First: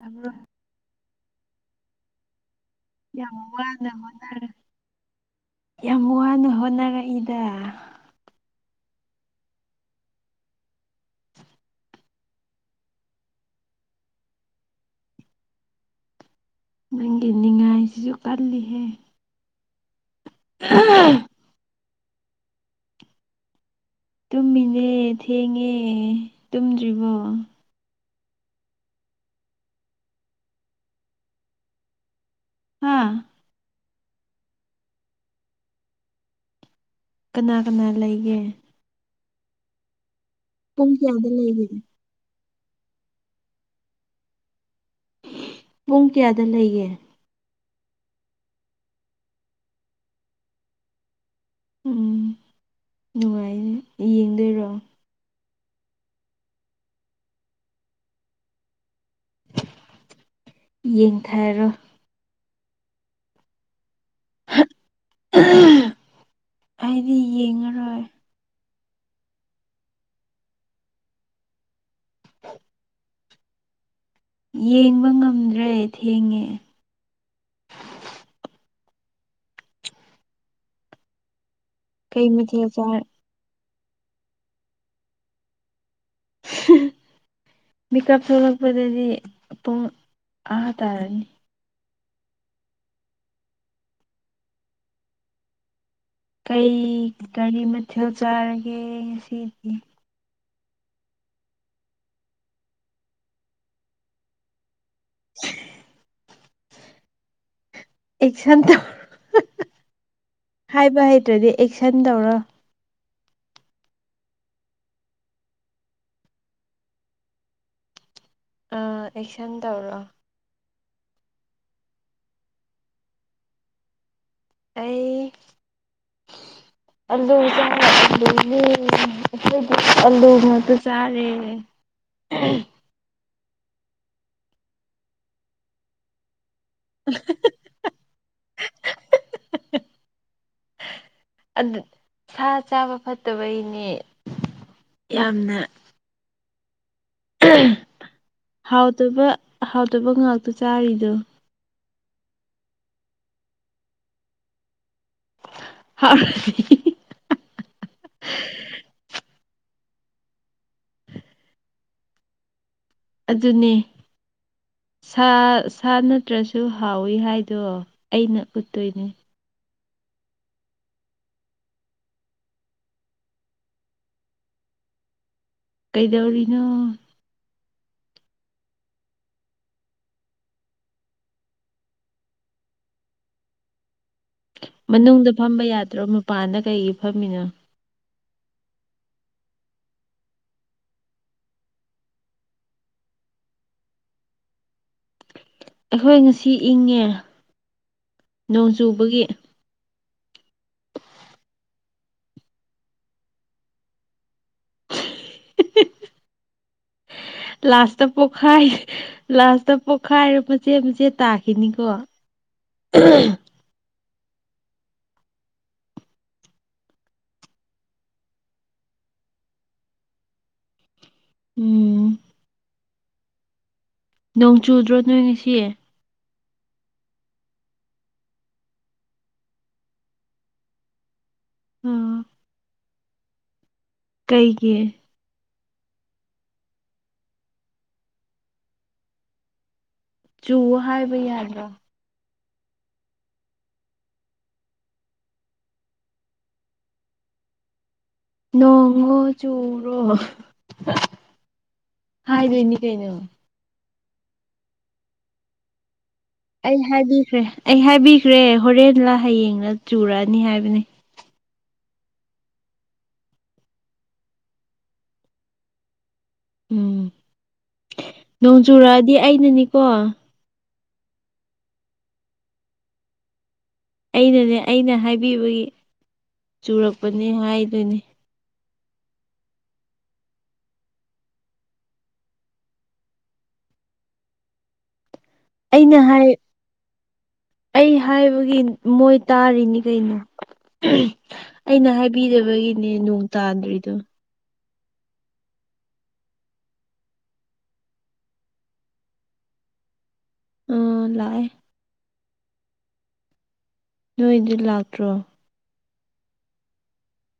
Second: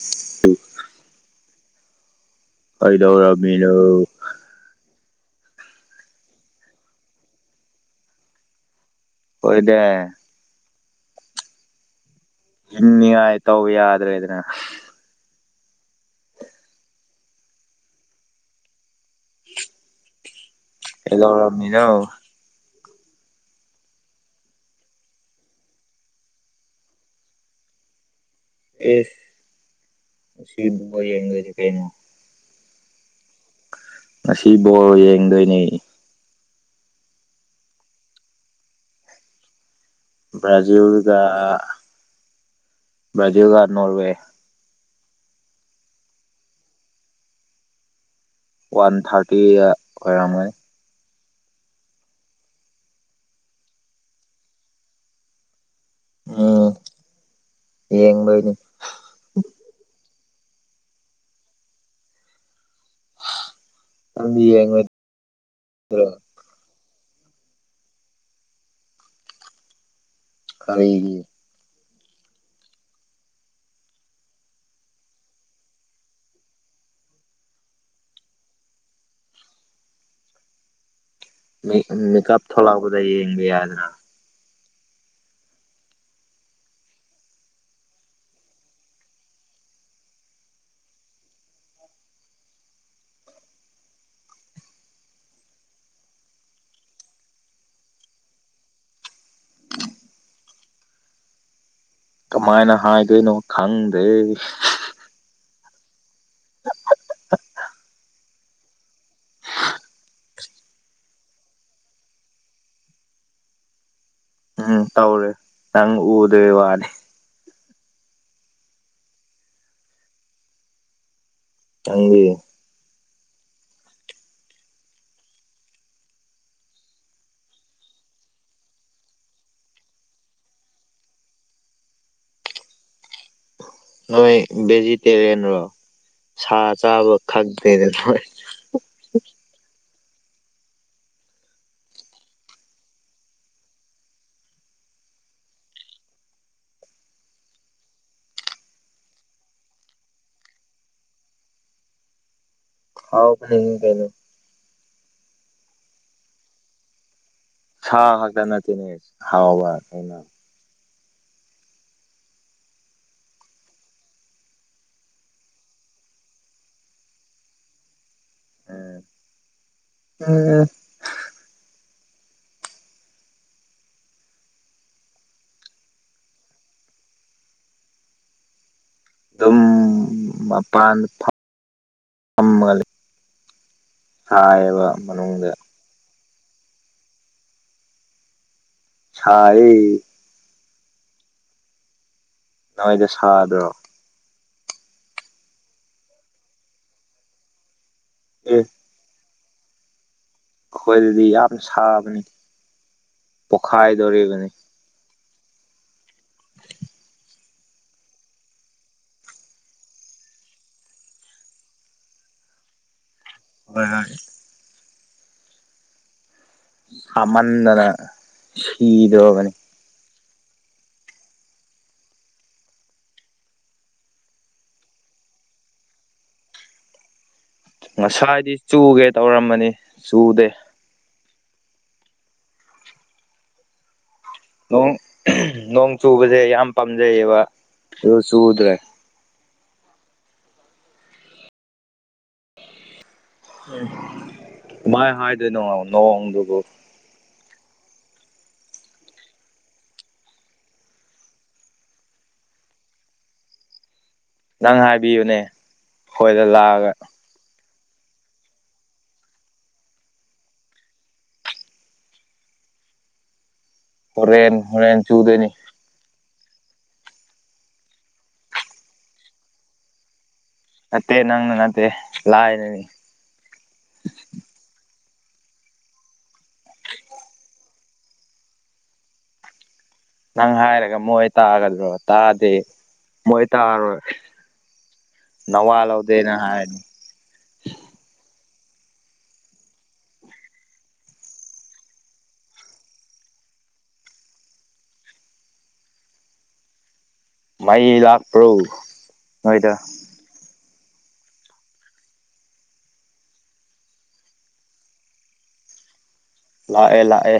ꯑ ꯌꯥꯝ ꯋꯥꯅ ꯀꯩꯗꯧꯔꯃꯤꯅꯣ ꯍꯣꯠꯅꯔ ꯌꯥꯝ ꯋꯥꯅ ꯍꯣꯠꯅꯔꯛꯏꯗ ꯍꯦꯏꯅꯦ ꯏꯅꯤꯒꯥꯏ ꯇꯧ ꯌꯥꯗ꯭ꯔꯦ ꯑꯗꯨꯅ ꯅꯪꯒꯤ ꯅꯤꯡꯉꯥꯏꯁꯤꯁꯨ ꯀꯜꯂꯤꯍꯦ ꯀꯩꯗꯧꯔꯃꯤꯅꯣ ꯇꯨꯝꯃꯤꯅꯦ ꯊꯦꯡꯉꯦ ꯇꯨꯝꯗ꯭ꯔꯤꯕꯣ ꯑꯦꯁ ꯁꯤ ꯋꯥꯔꯤ ꯌꯥꯝꯒ ꯀꯥꯏꯅꯣ ꯍꯥꯥ ꯉꯁꯤ ꯕꯣꯜ ꯌꯦꯡꯗꯣꯏꯅꯦ ꯀꯅꯥ ꯀꯅꯥ ꯂꯩꯒꯦ ꯄꯨꯡ ꯕ꯭ꯔꯖꯤꯜꯒ ꯀꯌꯥꯗ ꯂꯩꯒꯦ ꯕ꯭ꯔꯖꯤꯟꯒ ꯅꯣꯔꯋꯦ ꯄꯨꯡ ꯀꯌꯥꯗ ꯂꯩꯌꯦ ꯋꯥꯟ ꯊꯥꯔꯇꯤꯗ ꯑꯣꯏꯔꯝꯒꯅꯤ ꯎꯝ ꯅꯨꯡꯉꯥꯏ ꯌꯦꯡꯗꯣꯏꯔꯣ ꯑ ꯌꯦꯡꯕꯅꯤ ꯌꯦꯡꯊꯥꯔꯣ ꯅꯪꯗꯤ ꯌꯦꯡꯉꯣꯏꯗ꯭ꯔꯣ ꯑꯩꯗꯤ ꯌꯦꯡꯉꯔꯣꯏ ꯀꯔꯤꯒꯤ [unintelligible] ꯌꯦꯡꯕ ꯉꯝꯗ꯭ꯔꯦ ꯊꯦꯡꯉꯦ ꯀꯩ ꯃꯦꯀꯞ ꯃꯊꯦꯜ ꯊꯣꯛꯂꯛꯄꯗ ꯆꯥꯔ ꯌꯦꯡꯒꯦ ꯌꯥꯗꯔ ꯃꯤꯀꯞ ꯊꯣꯛꯂꯛꯄꯗꯗꯤ ꯄꯨꯡ ꯑꯥ ꯇꯥꯔꯅꯤ ꯀꯩ ꯀꯥꯔꯤ ꯃꯊꯦꯜ ꯆꯥꯔꯒꯦ ꯉꯁꯤꯗꯤ [unintelligible] ꯀꯃꯥꯏꯅ ꯍꯥꯏꯗꯣꯏꯅꯣ ꯈꯪꯗꯦ [unintelligible] ꯑꯦꯛꯁꯟ ꯇꯧ ꯍꯥꯏꯕ ꯍꯩꯇ꯭ꯔꯗꯤ ꯑꯦꯛꯁꯟ ꯇꯧꯔꯣ ꯎꯝ ꯇꯧꯔꯦ ꯅꯪ ꯎꯗꯦ ꯋꯥꯅꯤ ꯑꯥ ꯑꯦꯛꯁꯟ ꯇꯧꯔꯣ ꯅꯡꯗꯤ ꯑꯩ [unintelligible] ꯑꯂꯨ ꯆꯔꯦ ꯑꯂꯨ ꯃꯠꯇ ꯆꯥꯔꯦ ꯍꯣꯁꯇꯦꯜꯗꯗꯤ ꯑꯂꯨ ꯉꯥꯛꯇ ꯆꯥꯔꯦ ꯑꯍꯝ ꯅꯣꯏ ꯕꯦꯖꯤꯇꯦꯔꯤꯌꯦꯟ ꯔꯣ ꯁꯥ ꯆꯥꯕ ꯈꯥꯡꯗꯔꯦꯗ ꯅꯣꯏ [unintelligible] ꯑꯗꯨ ꯁꯥ ꯆꯥꯕ ꯐꯠꯇꯕꯩꯅꯦ ꯌꯥꯝꯅ ꯍꯥꯎꯇꯕ ꯍꯥꯎꯇꯕ ꯉꯥꯛꯇ ꯆꯥꯔꯤꯗꯣ ꯍꯥꯎꯇꯔꯥꯗꯤ ꯀꯩꯅꯣ [unintelligible] ꯁ ꯉꯛꯇ ꯅꯠꯇꯦꯅꯦ ꯍꯥꯎ ꯀꯩꯅꯣ ꯑꯗꯨꯅꯦ ꯁꯥ ꯁꯥ ꯅꯠꯇ꯭ꯔꯁꯨ ꯍꯥꯎꯋꯤ ꯍꯥꯏꯗꯣ ꯑꯩꯅ ꯎꯝ ꯎꯠꯇꯣꯏꯅꯦ ꯎꯝ ꯀꯩꯗꯧꯔꯤꯅꯣ ꯑꯗꯨꯝ ꯃꯄꯥꯟ ꯐꯝ ꯐꯝꯃꯒ ꯂꯩ ꯃꯅꯨꯡꯗ ꯐꯝꯕ ꯌꯥꯗ꯭ꯔꯣ ꯃꯄꯥꯟꯗ ꯀꯩꯒꯤ ꯐꯝꯃꯤꯅꯣ ꯁꯥꯏꯌꯦ ꯅꯣꯏꯗꯤ ꯁꯥꯗ꯭ꯔꯣ ꯑꯩꯈꯣꯏ ꯉꯁꯤ ꯏꯪꯉꯦ ꯑꯦ ꯅꯣꯡ ꯆꯨꯕꯒꯤ ꯑꯩꯈꯣꯏꯗꯗꯤ ꯌꯥꯝ ꯁꯥꯕꯅꯤ ꯄꯣꯈꯥꯏꯗꯣꯔꯤꯕꯅꯤ ꯂꯥꯁꯇ ꯄꯣꯛꯈꯥꯏ ꯂꯥꯁꯇ ꯄꯣꯛꯈꯥꯏꯔꯛꯄ ꯃꯆꯦ ꯃꯆꯦꯠ ꯇꯥꯈꯤꯅꯤꯀꯣ ꯎꯝ ꯍꯣꯏ ꯍꯣꯏ ꯍꯥꯃꯟꯗꯅ ꯁꯤꯗꯣꯔꯕꯅꯤ ꯎꯝ ꯅꯣꯡ ꯆꯨꯗ꯭ꯔꯣ ꯅꯣꯏ ꯉꯁꯤ ꯉꯁꯥꯏꯗꯤ ꯆꯨꯒꯦ ꯇꯧꯔꯝꯃꯅꯤ ꯆꯨꯗꯦ ꯎꯝ ꯀꯩꯒꯤ ꯅꯣꯡ ꯅꯣꯡ ꯆꯨꯕꯁꯦ ꯌꯥꯝ ꯄꯥꯝꯖꯩꯌꯦꯕ ꯑꯗꯨ ꯆꯨꯗ꯭ꯔꯦ ꯆꯨ ꯍꯥꯏꯕ ꯌꯥꯗ꯭ꯔꯣ ꯎ ꯃꯥꯏ ꯍꯥꯏꯗꯣꯏꯅꯣ ꯅꯣꯡꯗꯨꯕꯨ ꯅꯣꯡꯉꯣ ꯆꯨꯔꯣ ꯍꯥꯏꯗꯣꯏꯅꯤ ꯀꯩꯅꯣ ꯅꯪ ꯍꯥꯏꯕꯤꯌꯨꯅꯦ ꯑꯩꯈꯣꯏꯗ ꯑꯩ ꯂꯥꯛꯑꯒ ꯍꯥꯏꯕꯤꯈ꯭ꯔꯦ ꯑꯩ ꯍꯥꯏꯕꯤꯈ꯭ꯔꯦ ꯍꯣꯔꯦꯟꯂꯥ ꯍꯌꯦꯡꯅ ꯆꯨꯔꯛꯑꯅꯤ ꯍꯥꯏꯕꯅꯤ ꯍꯣꯔꯦꯟ ꯍꯣꯔꯦꯟ ꯆꯨꯗꯣꯏꯅꯤ ꯎꯝ ꯅꯣꯡ ꯆꯨꯔꯛꯑꯗꯤ ꯑꯩꯅꯅꯤꯀꯣ ꯅꯠꯇꯦ ꯅꯪ ꯅꯪ ꯅꯠꯇꯦ ꯂꯥꯛꯗꯅꯤ ꯑꯩꯅꯅꯦ ꯑꯩꯅ ꯍꯥꯏꯕꯤꯕꯒꯤ ꯆꯨꯔꯛꯄꯅꯤ ꯍꯥꯏꯗꯨꯣꯏꯅꯤ ꯅꯪ ꯍꯥꯏꯔꯒ ꯃꯣꯏ ꯇꯥꯒꯗ꯭ꯔꯣ ꯇꯥꯗꯤ ꯃꯣꯏ ꯇꯥꯔꯣꯏ [inaudible] ꯑꯩꯅ ꯍꯥꯏ ꯂꯧꯗꯦꯅ ꯍꯥꯏꯔꯅꯤ ꯑꯩ ꯍꯥꯏꯕꯒꯤ ꯃꯣꯏ ꯇꯥꯔꯤꯅꯤ ꯀꯩꯅꯣ ꯑꯩꯅ ꯍꯥꯏꯕꯤꯗꯕꯒꯤꯅꯦ ꯅꯣꯡ ꯇꯥꯗ꯭ꯔꯤꯗꯣ ꯃꯩ ꯂꯥꯛꯄ꯭ꯔꯣ ꯍꯣꯏꯗ ꯑꯥ ꯂꯥꯛꯑꯦ ꯅꯣꯏꯗꯤ ꯂꯥꯛꯇ꯭ꯔꯣ ꯂꯥꯛꯑꯦ ꯂꯥꯛꯑꯦ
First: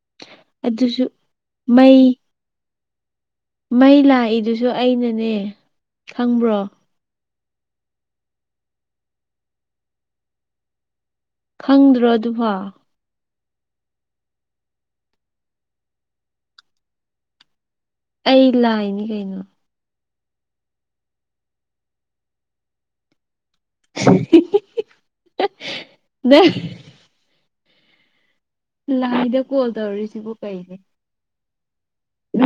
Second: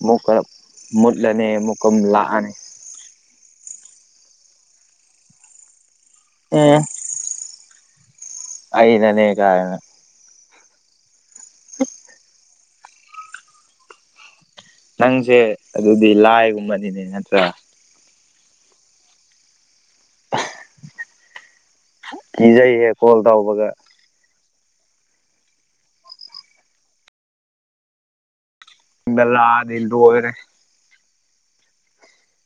ꯑꯃꯨꯛ ꯀꯔ ꯑꯗꯨꯁꯨ ꯃꯨꯠꯂꯅꯤ ꯃꯩ ꯑꯃꯨꯛꯀꯔ ꯂꯥꯛꯑꯅꯤ ꯃꯩ ꯂꯥꯛꯏꯗꯨꯁꯨ ꯑꯩꯅꯅꯦ ꯈꯪꯕ꯭ꯔꯣ ꯑꯩ ꯅꯅꯦ ꯀꯥꯏꯅ ꯈꯪꯗ꯭ꯔꯣ ꯑꯗꯨꯕ ꯅꯪꯁꯦ ꯑꯗꯨꯗꯤ ꯂꯥꯏꯒꯨꯝꯕꯅꯤꯅꯦ ꯅꯠꯇ꯭ꯔꯥ ꯑꯩ ꯂꯥꯏꯅꯤ ꯀꯩꯅꯣ ꯏꯖꯩꯍꯦ ꯀꯣꯜ ꯇꯕꯕꯒ ꯅ ꯌꯨꯝꯗ ꯂꯥꯏꯗ ꯀꯣꯜ ꯂꯥꯛꯑꯗꯤ ꯂꯣꯏꯔꯦ ꯇꯧꯔꯤꯁꯤꯕꯨ ꯀꯩꯅꯦ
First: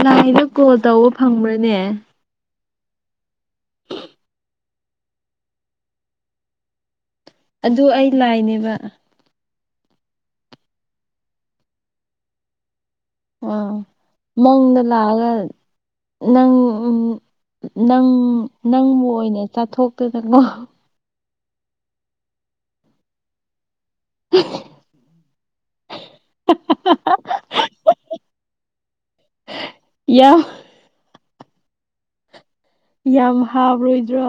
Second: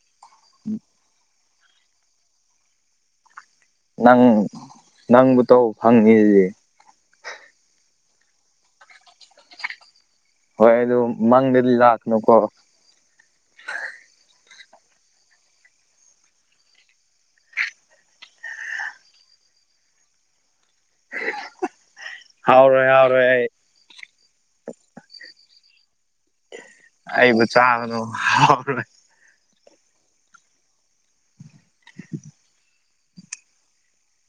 ꯂꯥꯏꯗ ꯀꯣꯜ ꯇꯧꯕ ꯐꯪꯕ꯭ꯔꯅꯦ ꯅꯪ ꯅꯪꯕꯨ ꯇ ꯐꯪꯉꯤꯁꯦ ꯑꯗꯨ ꯑꯩ ꯂꯥꯏꯅꯦꯕ ꯍꯣꯏ ꯃꯪꯗꯗꯤ ꯂꯥꯛꯅꯨ ꯀꯣ ꯑ ꯃꯪꯗ ꯂꯒ ꯅꯪ ꯅꯪ ꯅꯪꯕꯨ ꯑꯣꯏꯅ ꯆꯥꯊꯣꯛꯇꯅꯀꯣ ꯍꯥꯎꯔꯣꯏ ꯍꯥꯎꯔꯣꯏ ꯑꯩ [unintelligible] [inaudible] ꯑꯩꯕꯨ ꯆꯥ ꯌꯥ ꯌꯥꯝ ꯍꯥꯎꯔꯣꯏꯗ꯭ꯔꯣ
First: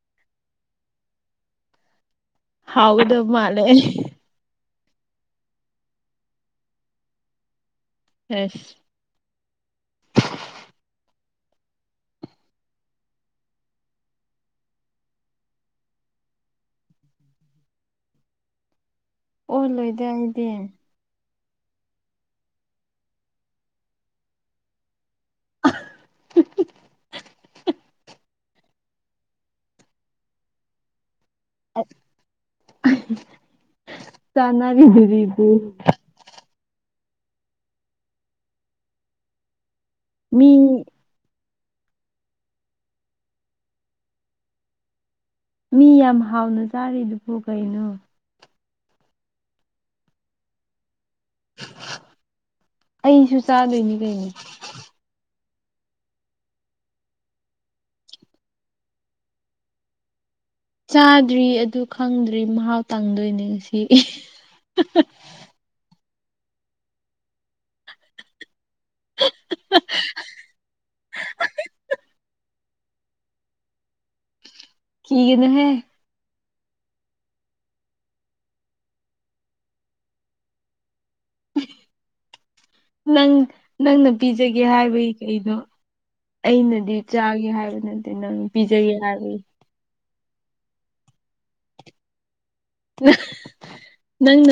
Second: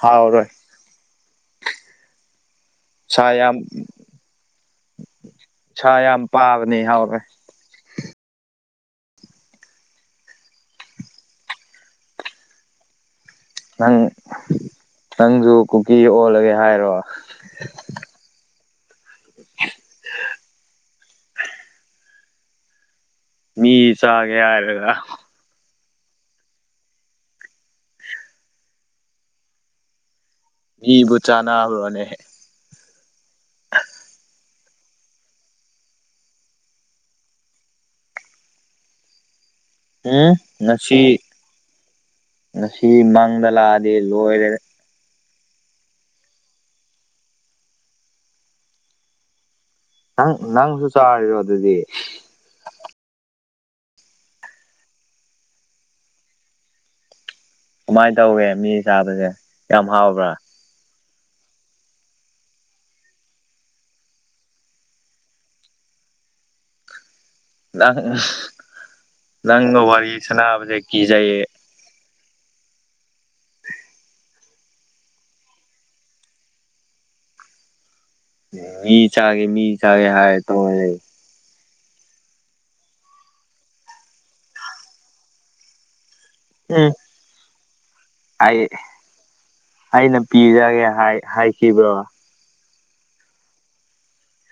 ꯍꯥꯎꯔꯣꯏ ꯁꯥ ꯍꯥꯎꯒꯗꯕ ꯌꯥꯝ ꯃꯥꯜꯂꯦ ꯁꯥ ꯌꯥꯝ ꯄꯥꯕꯅꯤ ꯍꯥꯎꯔꯦ ꯐꯦꯁ ꯅꯪ ꯅꯪꯁꯨ ꯀꯨꯀꯤ ꯑꯣꯜꯂꯒꯦ ꯍꯥꯏꯔꯣ ꯑꯣꯍꯜꯂꯣꯏꯗꯦ ꯑꯩꯗꯤ ꯃꯤ ꯆꯥꯒꯦ ꯍꯥꯏꯔꯒ [unintelligible] ꯏꯕꯨ ꯆꯅꯥꯑꯅꯦ ꯆꯅꯥ ꯑꯗꯨꯔꯤ ꯑꯗꯨꯕꯨ ꯎꯝ ꯃꯤ ꯉꯁꯤ ꯉꯁꯤ ꯃꯥꯡꯗ ꯂꯥꯛꯑꯗꯤ ꯂꯣꯏꯔꯦ ꯃꯤ ꯌꯥꯝ ꯍꯥꯎꯅ ꯆꯥꯔꯤꯗꯨꯕꯨ ꯀꯩꯅꯣ ꯅꯪ ꯅꯪꯁꯨ ꯆꯔꯗꯨꯗꯤ ꯑꯩꯁꯨ ꯆꯥꯗꯣꯏꯅꯤ ꯀꯩꯅꯣ ꯀꯃꯥꯏꯅ ꯇꯧꯋꯦ ꯃꯤ ꯆꯥꯕꯁꯦ ꯌꯥꯝ ꯍꯥꯎꯕ꯭ꯔꯥ ꯆꯥꯗ꯭ꯔꯤ ꯑꯗꯨ ꯈꯪꯗ꯭ꯔꯤ ꯃꯍꯥꯎ ꯇꯪꯗꯣꯏꯅꯦ ꯉꯁꯤ ꯅꯪ ꯅꯪ ꯅ ꯋꯥꯔꯤꯔꯤ ꯁꯅꯕꯁꯦ ꯀꯖꯩꯌꯦ ꯀꯤꯒꯅꯣꯍꯦ ꯃꯤ ꯆꯥꯒꯦ ꯃꯤ ꯆꯥꯒꯦ ꯍꯥꯏ ꯇ ꯅꯪ ꯅꯪꯅ ꯄꯤꯖꯒꯦ ꯍꯥꯏꯕꯒꯤ ꯀꯩꯗꯣ ꯎꯝ ꯑꯩꯅꯗꯤ ꯆꯥꯒꯦ ꯍꯥꯏꯕ ꯅꯠꯇꯦ ꯅꯪ ꯑꯩ ꯄꯤꯖꯒꯦ ꯍꯥꯏꯕꯒꯤ ꯑꯩꯅ ꯄꯤꯔꯒꯦ ꯍꯥꯏꯈꯤꯕ꯭ꯔ ꯅꯪ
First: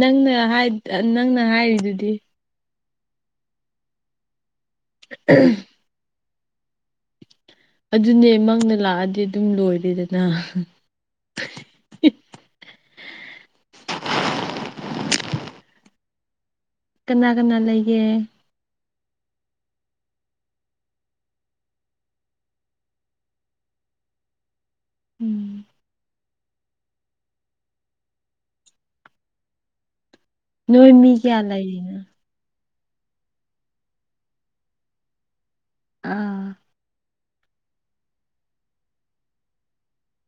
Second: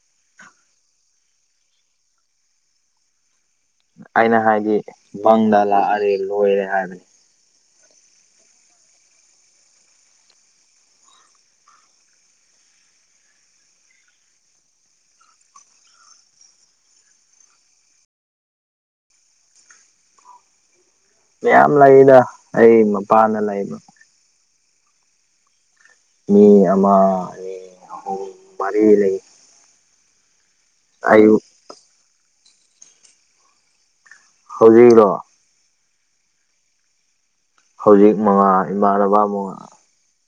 ꯅꯅ ꯅꯪꯅ ꯍꯥꯏꯔꯤꯗꯨꯗꯤ ꯑꯩꯅ ꯍꯥꯏꯗꯤ ꯕꯪꯗ ꯂꯥꯛꯑꯔꯦ ꯂꯣꯏꯔꯦ ꯍꯥꯏꯕꯅꯤ ꯑꯗꯨꯅꯦ ꯃꯪꯅ ꯂꯥꯛꯑꯗꯤ ꯑꯗꯨꯝ ꯂꯣꯏꯔꯦꯗꯅ ꯀꯅꯥ ꯀꯅꯥ ꯂꯩꯒꯦ ꯃꯌꯥꯝ ꯂꯩꯗ ꯑꯩ ꯃꯄꯥꯟꯗ ꯂꯩꯕ ꯎꯝ ꯃꯤ ꯑꯃ ꯑꯍꯨꯝ ꯃꯥ ꯂꯩ ꯅꯣꯏ ꯃꯤ ꯀꯌꯥ ꯑꯌꯨꯛ ꯂꯩꯥꯏꯔꯤꯅ ꯍꯧꯖꯩꯅꯣ ꯑꯥ ꯍꯧꯖꯤꯛ ꯃꯉꯥ ꯏꯃꯥꯟꯅꯕ ꯃꯉꯥ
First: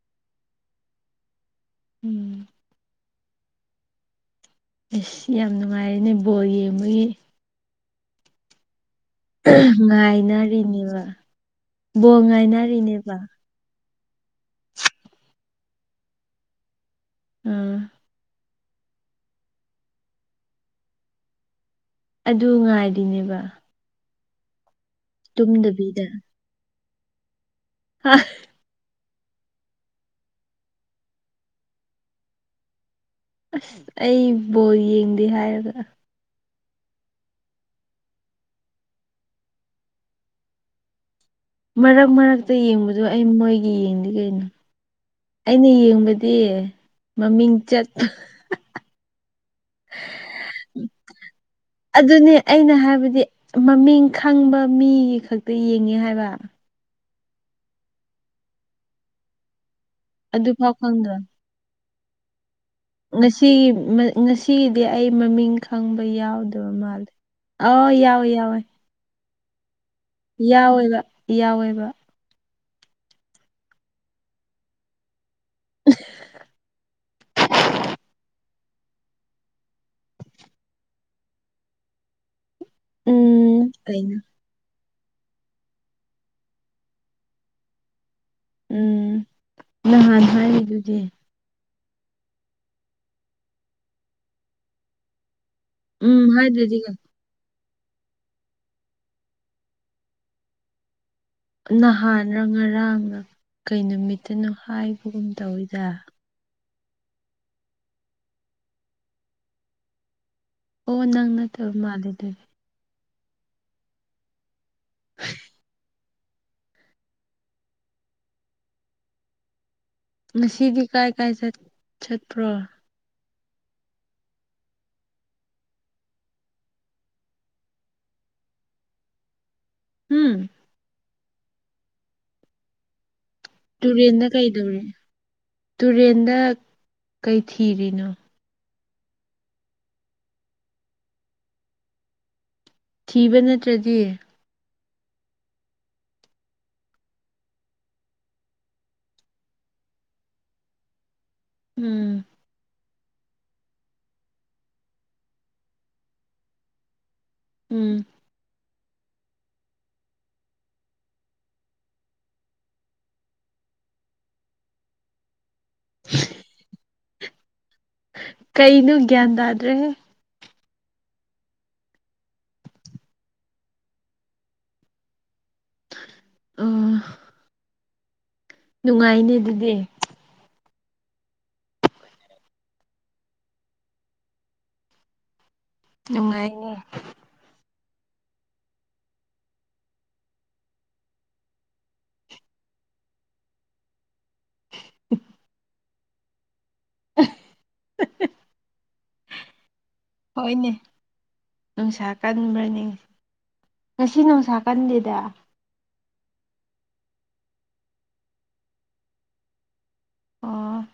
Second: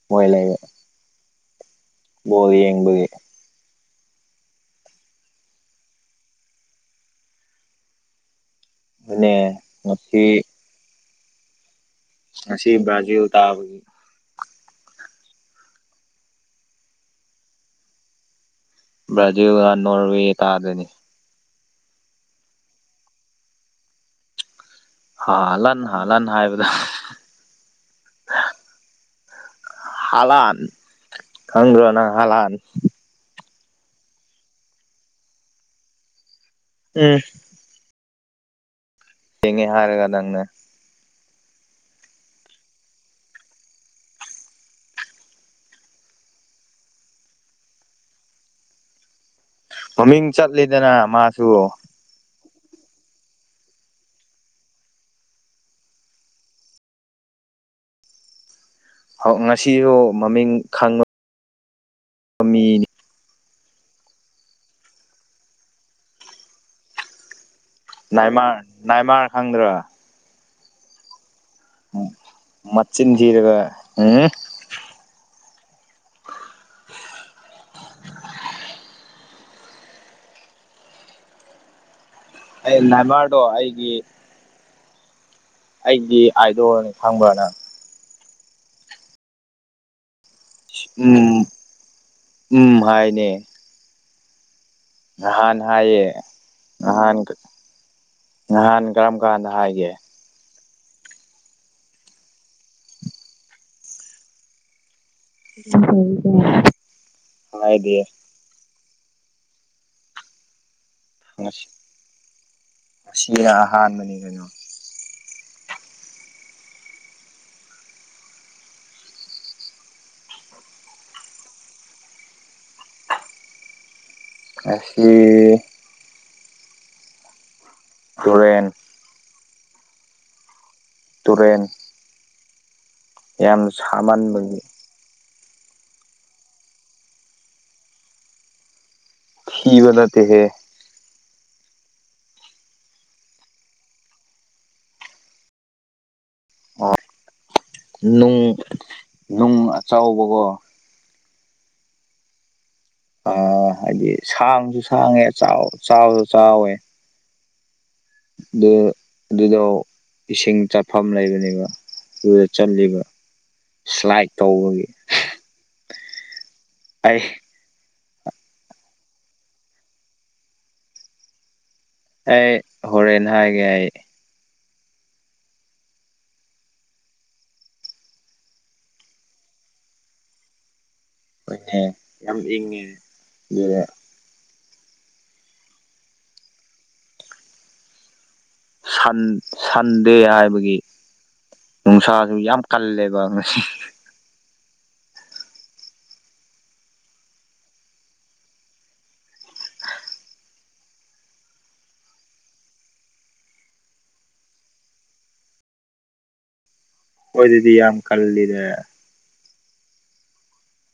ꯃꯣꯏ ꯂꯩꯔꯦ ꯎꯝ ꯣꯗꯤ ꯌꯦꯡꯕꯒꯤ ꯑꯩꯁ ꯌꯥꯝ ꯅꯨꯡꯉꯥꯏꯔꯅꯦ ꯕꯣꯜ ꯌꯦꯡꯕꯒꯤ ꯑꯗꯨꯅꯦ ꯉꯁꯤ ꯉꯥꯏꯅꯔꯤꯅꯦꯕ ꯕꯣ ꯉꯁꯤ ꯉꯥꯏꯅꯔꯤꯅꯦꯕ ꯕ꯭ꯔꯥꯖꯤꯜ ꯇꯥꯕꯒꯤ ꯎꯝ ꯕ꯭ꯔꯖꯤꯜ ꯅꯣꯔꯌꯦ ꯇꯗꯦꯏꯅꯦ ꯑꯗꯨ ꯉꯥꯏꯔꯤꯅꯦꯕ ꯍꯥꯥ ꯂꯥꯟ ꯍꯥ ꯇꯨꯝꯗꯕꯤꯗ ꯂꯥꯟ ꯍꯥꯏꯕꯗ ꯍꯥ ꯍꯂꯥꯟ ꯈꯪꯗ꯭ꯔꯣ ꯅꯪ ꯍꯂꯥꯟ ꯑꯁ ꯑꯩ ꯕꯣꯜ ꯌꯦꯡꯗꯦ ꯍꯥꯏꯔꯒ ꯎꯝ ꯊꯦꯉꯦ ꯍꯥꯏꯔꯒ ꯅꯪꯅꯥ ꯃꯔꯛ ꯃꯔꯛꯇ ꯌꯦꯡꯕꯗ ꯑꯩ ꯃꯣꯏꯒꯤ ꯌꯦꯡꯗꯤ ꯀꯩꯅꯣ ꯑꯩꯅ ꯌꯦꯡꯕꯗꯤ ꯃꯃꯤꯡ ꯆꯠ ꯃꯃꯤꯡ ꯆꯠꯂꯤꯗꯅ ꯃꯥꯁꯨ ꯑꯗꯨꯅꯦ ꯑꯩꯅ ꯍꯥꯏꯕꯗꯤ ꯃꯃꯤꯡ ꯈꯪꯕ ꯃꯤ ꯈꯛꯇ ꯌꯦꯡꯉꯦ ꯍꯥꯏꯕ ꯉꯁꯤꯁꯨ ꯑꯗꯨ ꯃꯃꯤꯡ ꯈꯪꯕ ꯐꯥꯎꯈꯪꯗ ꯃꯤꯅꯤ ꯉꯁꯤꯒꯤ ꯉꯁꯤꯒꯤꯗꯤ ꯑꯩ ꯃꯃꯤꯡ ꯈꯪꯕ ꯌꯥꯎꯗꯕ ꯃꯥꯜꯂꯦ ꯑꯣ ꯌꯥꯎꯋꯦ ꯏꯃꯔ ꯌꯥꯎꯋꯦ ꯅꯥꯏꯃꯥꯔ ꯈꯪꯗ꯭ꯔꯣ ꯌꯥꯎꯋꯦꯕ ꯌꯥꯎꯋꯦꯕ ꯃꯆꯤꯟ ꯊꯤꯔꯒ ꯎꯝ [unintelligible] ꯑꯩ [unintelligible] ꯑꯩ ꯀꯩꯅꯣ ꯑꯩꯗꯤ ꯑꯥꯏꯗꯣꯅꯤ ꯈꯪꯕ꯭ꯔꯅ ꯎꯝ ꯅꯍꯥꯟ ꯍꯥꯏꯔꯤ ꯎꯝ ꯎꯝ ꯍꯥꯏꯅꯦ ꯅꯍꯥꯟ ꯍꯥꯏꯌꯦ ꯎꯝ ꯍꯥꯏꯗ꯭ꯔꯗꯤ ꯀꯩ- ꯉꯍꯥꯟ ꯅꯍꯥꯟ ꯀꯔꯝ ꯀꯥꯟꯗ ꯍꯥꯏꯒꯦ ꯅꯍꯥꯟꯅ ꯉꯔꯥꯡꯅ ꯀꯩ ꯅꯨꯃꯤꯠꯇꯅꯣ ꯍꯥꯏꯕ [unintelligible] ꯍꯥꯏꯗꯦ ꯑꯣ ꯅꯪ ꯅꯠꯇꯕ ꯃꯥꯜꯂꯦ ꯑꯗꯨꯗꯤ ꯁꯤ ꯑꯍꯥꯟꯕꯅꯤ ꯀꯩꯅꯣ ꯉꯁꯤꯗꯤ ꯀꯥꯏ ꯀꯥꯏ ꯆꯠꯄ꯭ꯔꯣ ꯉꯁꯤ ꯍꯨꯔꯦꯟ ꯍꯝ ꯇꯨꯔꯦꯟ ꯌꯥꯝ ꯇꯨꯔꯦꯟꯗ ꯁꯥꯃꯟꯕꯒꯤ ꯀꯩꯗꯧꯔꯤ ꯇꯨꯔꯦꯟꯗ ꯀꯩ ꯊꯤꯔꯤꯅꯣ ꯊꯤꯕ ꯅꯠꯇꯦꯍꯦ ꯊꯤꯕ ꯅꯠꯇ꯭ꯔꯗꯤ ꯑꯣ ꯅꯨꯡ ꯅꯨꯡ ꯑꯆꯕꯀꯣ ꯎꯝ ꯑ ꯍꯥꯏꯗꯤ ꯁꯥꯡꯁꯨ ꯁꯥꯡꯉꯦ ꯆꯥꯎꯕꯁꯨ ꯆꯥꯎꯋꯦ ꯎꯝ ꯑꯗꯨ ꯑꯗꯨꯗꯣ ꯏꯁꯤꯡ ꯆꯥꯐꯝ ꯂꯩꯕꯅꯦꯕ ꯑꯗꯨꯗ ꯆꯜꯂꯤꯠꯕ ꯁ꯭ꯂꯥꯏꯠ ꯇꯧꯕꯒꯤ [unintelligible] ꯀꯩꯩꯅꯣ ꯒ꯭ꯌꯥꯟ ꯇꯗ꯭ꯔꯦꯍꯦ ꯑꯩ ꯍꯣꯔꯦꯟ ꯍꯥꯏꯒꯦ ꯑꯩ [unintelligible] ꯅꯨꯡꯉꯥꯏꯅꯤ ꯑꯗꯨꯗꯤ ꯏꯅꯦ ꯌꯥꯝ ꯏꯪꯉꯦ ꯅꯨꯡꯉꯥꯏꯅꯦ ꯁꯟ ꯁꯟꯗꯦ ꯍꯥꯏꯕꯒꯤ ꯅꯨꯡꯁꯥꯁꯨ ꯌꯥꯝ ꯀꯜꯂꯦꯕ ꯉꯁꯤ ꯎꯝ [inaudible] ꯍꯣꯏꯅꯦ ꯅꯨꯡꯁꯥ ꯀꯟꯕ꯭ꯔꯅꯤ ꯉꯁꯤ ꯅꯣꯡꯁꯥ ꯀꯟꯗꯦꯗ ꯍꯣꯏꯗꯗꯤ ꯌꯥꯝ ꯀꯜꯗꯦ ꯑꯣ